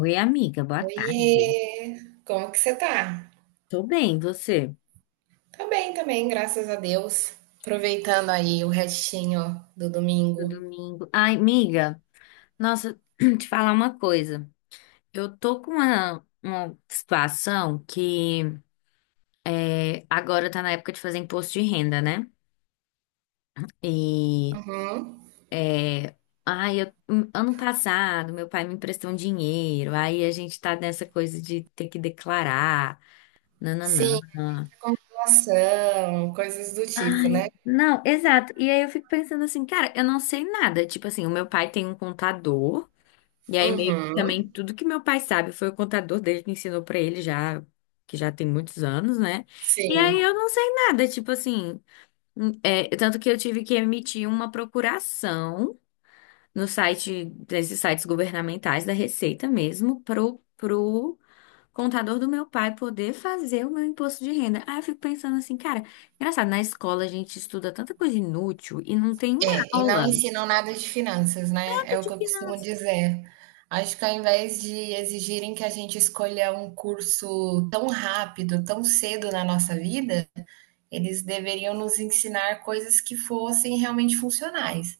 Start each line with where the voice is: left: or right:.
left: Oi, amiga, boa tarde.
right: Oiê, como que você tá?
left: Tô bem, você?
right: Tá bem também, graças a Deus. Aproveitando aí o restinho do
left: Do
right: domingo.
left: domingo. Ai, amiga, nossa, te falar uma coisa. Eu tô com uma situação que agora tá na época de fazer imposto de renda, né? E
right: Uhum.
left: é, ai, ano passado meu pai me emprestou um dinheiro, aí a gente tá nessa coisa de ter que declarar,
right: Sim,
left: nananã.
right: acumulação, coisas do tipo, né?
left: Ai, não, exato. E aí eu fico pensando assim, cara, eu não sei nada. Tipo assim, o meu pai tem um contador. E aí meio que
right: Uhum.
left: também tudo que meu pai sabe foi o contador dele que ensinou pra ele já, que já tem muitos anos, né? E
right: Sim.
left: aí eu não sei nada, tipo assim, é, tanto que eu tive que emitir uma procuração no site desses sites governamentais da Receita mesmo pro contador do meu pai poder fazer o meu imposto de renda. Aí eu fico pensando assim, cara, engraçado, na escola a gente estuda tanta coisa inútil e não tem uma
right: É, e não
left: aula
right: ensinam nada de finanças, né? É o
left: de
right: que eu costumo
left: finanças.
right: dizer. Acho que ao invés de exigirem que a gente escolha um curso tão rápido, tão cedo na nossa vida, eles deveriam nos ensinar coisas que fossem realmente funcionais.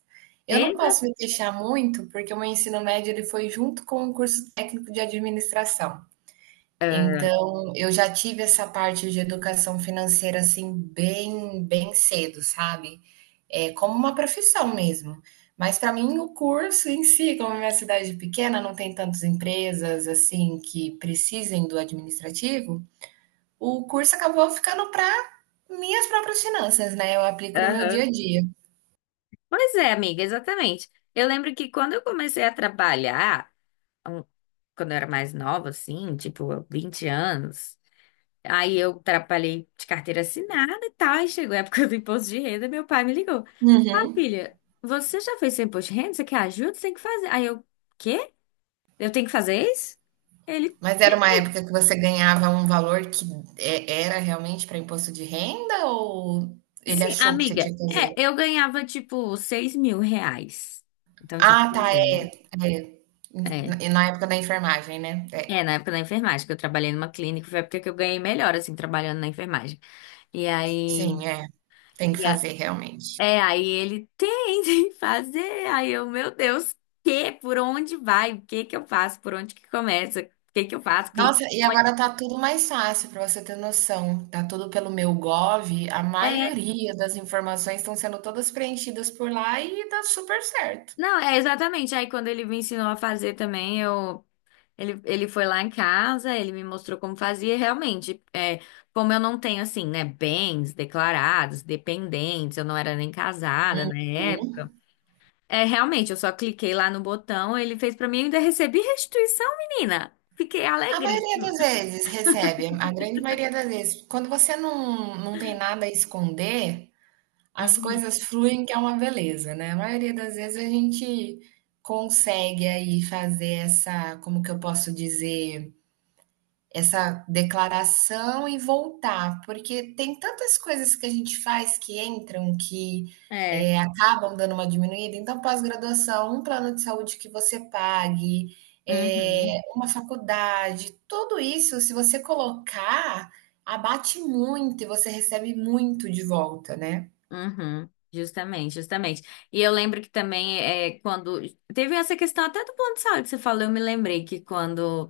right: Eu não
left: Exa-
right: posso me queixar muito, porque o meu ensino médio ele foi junto com o curso técnico de administração. Então, eu já tive essa parte de educação financeira assim bem, bem cedo, sabe? É como uma profissão mesmo. Mas para mim o curso em si, como é minha cidade é pequena, não tem tantas empresas assim que precisem do administrativo, o curso acabou ficando para minhas próprias finanças, né? Eu aplico no meu dia a dia.
left: Pois é, amiga, exatamente. Eu lembro que quando eu comecei a trabalhar, um- quando eu era mais nova, assim, tipo, 20 anos, aí eu trabalhei de carteira assinada e tal, aí chegou a época do imposto de renda, meu pai me ligou. Ah,
right: Uhum.
left: filha, você já fez seu imposto de renda? Você quer ajuda? Você tem que fazer. Aí eu, quê? Eu tenho que fazer isso? Ele,
right: Mas era uma época que você ganhava um valor que era realmente para imposto de renda ou ele
left: sim,
right: achou que você
left: amiga,
right: tinha que
left: é,
right: fazer?
left: eu ganhava, tipo, R$ 6.000. Então tinha que
right: Ah, tá,
left: fazer, né?
right: é, é.
left: É.
right: Na época da enfermagem, né? É,
left: É, na época da enfermagem, que eu trabalhei numa clínica, foi a época que eu ganhei melhor, assim, trabalhando na enfermagem. E aí.
right: sim, é. Tem que
left: e a-
right: fazer realmente.
left: é, aí ele tem tem que fazer. Aí eu, meu Deus, que? Por onde vai? O que que eu faço? Por onde que começa? O que que eu faço? Clica.
right: Nossa, e
left: onde-
right: agora tá tudo mais fácil para você ter noção. Tá tudo pelo meu Gov, a
left: É,
right: maioria das informações estão sendo todas preenchidas por lá e tá super certo.
left: não, é exatamente. Aí quando ele me ensinou a fazer também, eu. Ele foi lá em casa, ele me mostrou como fazia, e realmente, é, como eu não tenho, assim, né, bens declarados, dependentes, eu não era nem casada na
right: Sim.
left: época. É, realmente, eu só cliquei lá no botão, ele fez pra mim e ainda recebi restituição, menina. Fiquei
right: A maioria
left: alegríssima.
right: das vezes recebe, a grande maioria das vezes. Quando você não tem nada a esconder, as
left: Uhum.
right: coisas fluem, que é uma beleza, né? A maioria das vezes a gente consegue aí fazer essa, como que eu posso dizer? Essa declaração e voltar, porque tem tantas coisas que a gente faz que entram, que,
left: É.
right: eh, acabam dando uma diminuída, então pós-graduação, um plano de saúde que você pague,
left: Uhum.
right: uma faculdade, tudo isso se você colocar, abate muito e você recebe muito de volta, né.
left: Uhum, justamente, justamente. E eu lembro que também é quando teve essa questão até do plano de saúde que você falou, eu me lembrei que quando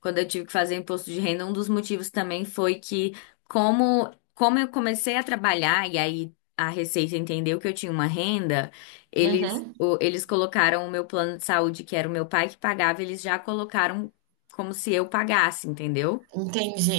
left: quando eu tive que fazer imposto de renda, um dos motivos também foi que como eu comecei a trabalhar e aí a Receita entendeu que eu tinha uma renda,
right: Uhum,
left: eles colocaram o meu plano de saúde, que era o meu pai que pagava, eles já colocaram como se eu pagasse, entendeu?
right: entendi.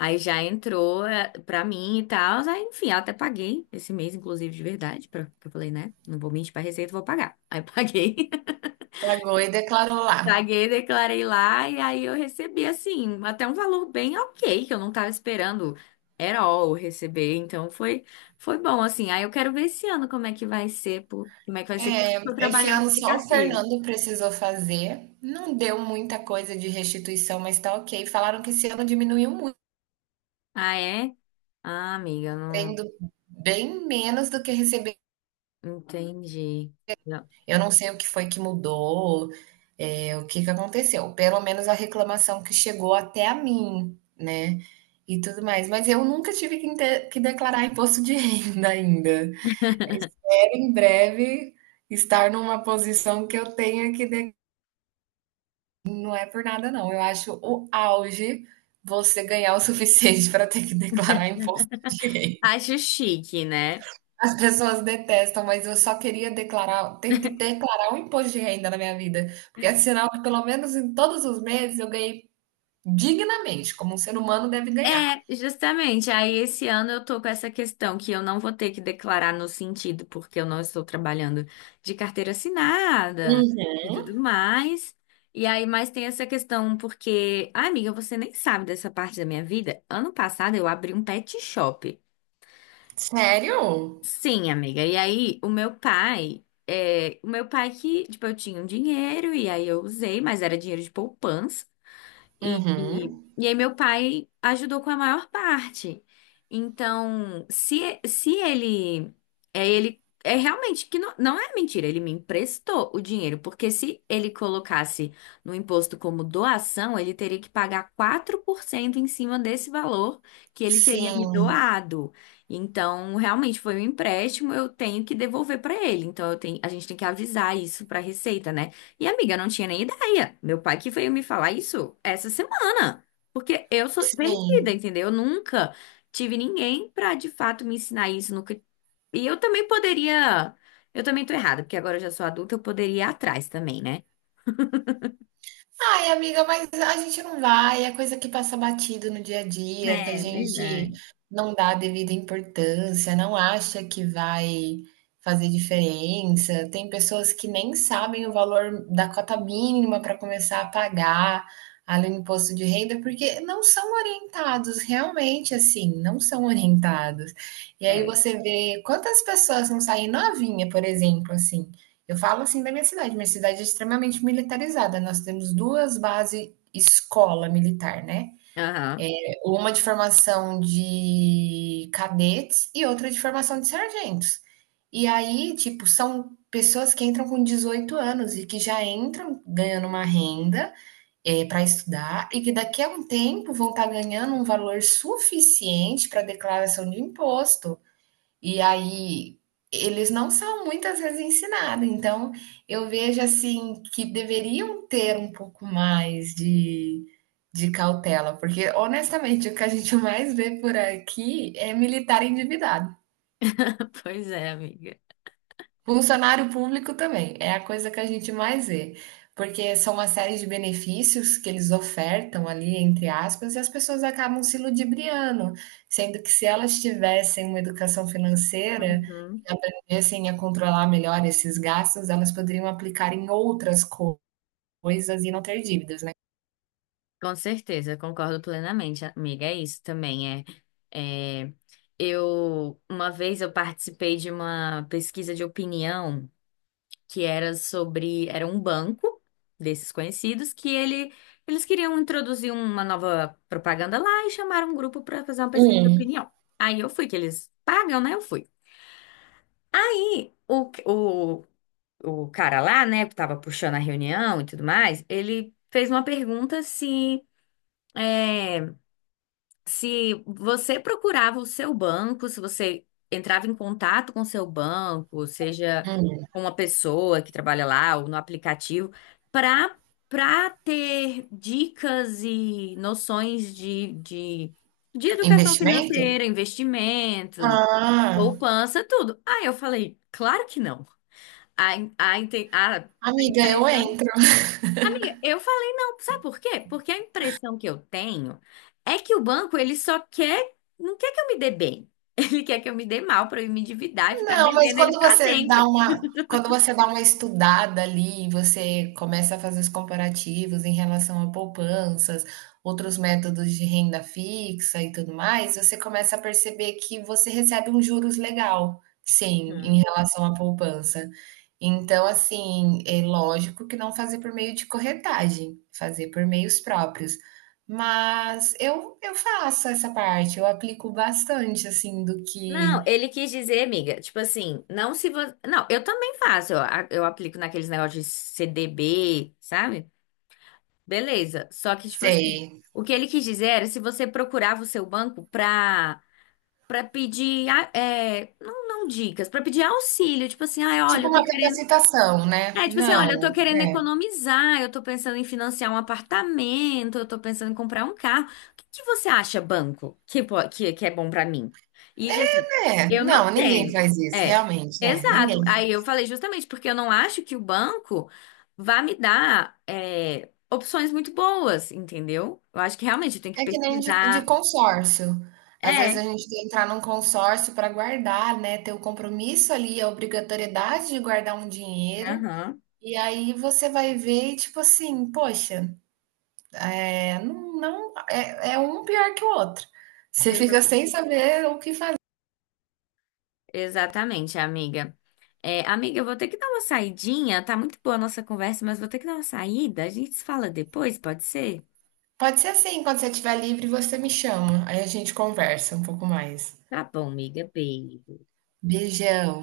left: Aí já entrou eh, pra mim e tal. Aí, enfim, eu até paguei esse mês, inclusive, de verdade, pra, porque eu falei, né? Não vou mentir pra Receita, vou pagar. Aí paguei.
right: Pagou e declarou lá.
left: Paguei, declarei lá, e aí eu recebi, assim, até um valor bem ok, que eu não tava esperando at all receber. Então foi, foi bom, assim. Aí eu quero ver esse ano como é que vai ser, por, como é que vai ser, porque eu tô
right: É, esse
left: trabalhando
right: ano
left: de
right: só o
left: carteira.
right: Fernando precisou fazer. Não deu muita coisa de restituição, mas tá ok. Falaram que esse ano diminuiu muito,
left: Ah, é? Ah, amiga, não
right: tendo bem menos do que receber.
left: entendi. Não.
right: Eu não sei o que foi que mudou, é, o que que aconteceu. Pelo menos a reclamação que chegou até a mim, né? E tudo mais. Mas eu nunca tive que declarar imposto de renda ainda. Espero em breve estar numa posição que eu tenha que. Não é por nada, não. Eu acho o auge você ganhar o suficiente para ter que declarar imposto de renda.
left: Acho chique, né?
right: As pessoas detestam, mas eu só queria declarar, ter que declarar um imposto de renda na minha vida, porque é sinal que pelo menos em todos os meses eu ganhei dignamente, como um ser humano deve ganhar.
left: É, justamente. Aí esse ano eu tô com essa questão que eu não vou ter que declarar no sentido, porque eu não estou trabalhando de carteira assinada e
right: Uhum.
left: tudo mais. E aí, mas tem essa questão porque, ah, amiga, você nem sabe dessa parte da minha vida. Ano passado eu abri um pet shop.
right: Sério?
left: Sim, amiga. E aí, o meu pai, é, o meu pai que, tipo, eu tinha um dinheiro e aí eu usei, mas era dinheiro de poupança. E,
right: Uhum.
left: e, e aí meu pai ajudou com a maior parte. Então, se ele, é ele, é realmente que não, não é mentira, ele me emprestou o dinheiro, porque se ele colocasse no imposto como doação, ele teria que pagar 4% em cima desse valor que ele teria me
right: Sim,
left: doado. Então, realmente foi um empréstimo, eu tenho que devolver para ele. Então, eu tenho, a gente tem que avisar isso para a Receita, né? E amiga, eu não tinha nem ideia. Meu pai que veio me falar isso essa semana. Porque eu sou perdida,
right: sim.
left: entendeu? Eu nunca tive ninguém pra de fato me ensinar isso. Nunca... E eu também poderia. Eu também tô errada, porque agora eu já sou adulta, eu poderia ir atrás também, né?
right: Ai, amiga, mas a gente não vai, é coisa que passa batido no dia a dia, que a
left: É,
right: gente
left: verdade.
right: não dá a devida importância, não acha que vai fazer diferença. Tem pessoas que nem sabem o valor da cota mínima para começar a pagar ali no imposto de renda, porque não são orientados, realmente assim, não são orientados. E aí
left: É.
right: você vê quantas pessoas não saem novinha, por exemplo, assim. Eu falo assim da minha cidade. Minha cidade é extremamente militarizada. Nós temos duas bases escola militar, né?
left: Aham.
right: Uma de formação de cadetes e outra de formação de sargentos. E aí, tipo, são pessoas que entram com 18 anos e que já entram ganhando uma renda para estudar e que daqui a um tempo vão estar ganhando um valor suficiente para declaração de imposto e aí eles não são muitas vezes ensinados. Então eu vejo assim que deveriam ter um pouco mais de cautela, porque honestamente o que a gente mais vê por aqui é militar endividado.
left: Pois é, amiga.
right: Funcionário público também, é a coisa que a gente mais vê, porque são uma série de benefícios que eles ofertam ali, entre aspas, e as pessoas acabam se ludibriando, sendo que se elas tivessem uma educação financeira
left: Uhum.
right: e aprendessem a controlar melhor esses gastos, elas poderiam aplicar em outras coisas e não ter dívidas, né?
left: Com certeza, eu concordo plenamente, amiga. É isso também. É, é... Eu, uma vez eu participei de uma pesquisa de opinião. Que era sobre, era um banco desses conhecidos que ele eles queriam introduzir uma nova propaganda lá e chamaram um grupo para fazer uma pesquisa de
right: Hum.
left: opinião. Aí eu fui, que eles pagam, né? Eu fui. E o cara lá, né, que tava puxando a reunião e tudo mais, ele fez uma pergunta se é, se você procurava o seu banco, se você entrava em contato com o seu banco, seja com uma pessoa que trabalha lá ou no aplicativo, para para ter dicas e noções de educação
right: Investimento?
left: financeira, investimentos,
right: Ah,
left: poupança, tudo. Aí eu falei, claro que não. A, a, inte- a, a
right: amiga, eu
left: impressão
right: entro.
left: amiga, eu falei não. Sabe por quê? Porque a impressão que eu tenho é que o banco, ele só quer, não quer que eu me dê bem. Ele quer que eu me dê mal para eu me endividar e ficar
right: Não, mas
left: devendo ele
right: quando
left: para
right: você dá
left: sempre.
right: uma, quando você dá uma estudada ali, você começa a fazer os comparativos em relação a poupanças, outros métodos de renda fixa e tudo mais, você começa a perceber que você recebe um juros legal, sim, em
left: Uhum.
right: relação à poupança. Então, assim, é lógico que não fazer por meio de corretagem, fazer por meios próprios. Mas eu faço essa parte, eu aplico bastante, assim, do que
left: Não, ele quis dizer, amiga, tipo assim, não se você. Não, eu também faço, eu, eu aplico naqueles negócios de CDB, sabe? Beleza. Só que, tipo assim,
right: sei.
left: o que ele quis dizer era se você procurava o seu banco pra, pra pedir, ah, é, não, não dicas, pra pedir auxílio, tipo assim, ai, olha,
right: Tipo
left: eu tô
right: uma
left: querendo.
right: capacitação, né.
left: É, tipo assim, olha, eu tô
right: Não.
left: querendo economizar, eu tô pensando em financiar um apartamento, eu tô pensando em comprar um carro. O que que você acha, banco, que é bom pra mim? E tipo assim,
right: É,
left: eu não
right: não, ninguém
left: tenho.
right: faz isso,
left: É,
right: realmente, é,
left: exato.
right: ninguém
left: Aí
right: faz.
left: eu falei justamente porque eu não acho que o banco vá me dar é, opções muito boas, entendeu? Eu acho que realmente eu tenho que
right: É que nem de
left: pesquisar.
right: consórcio. Às vezes
left: É,
right: a gente tem que entrar num consórcio para guardar, né, ter o compromisso ali, a obrigatoriedade de guardar um dinheiro,
left: aham.
right: e aí você vai ver tipo assim, poxa, eh, não é um pior que o outro. Você fica sem saber o que fazer.
left: Exatamente, amiga. É, amiga, eu vou ter que dar uma saidinha. Tá muito boa a nossa conversa, mas vou ter que dar uma saída. A gente se fala depois, pode ser?
right: Pode ser assim, quando você estiver livre você me chama, aí a gente conversa um pouco mais.
left: Tá bom, amiga. Beijo.
right: Beijão.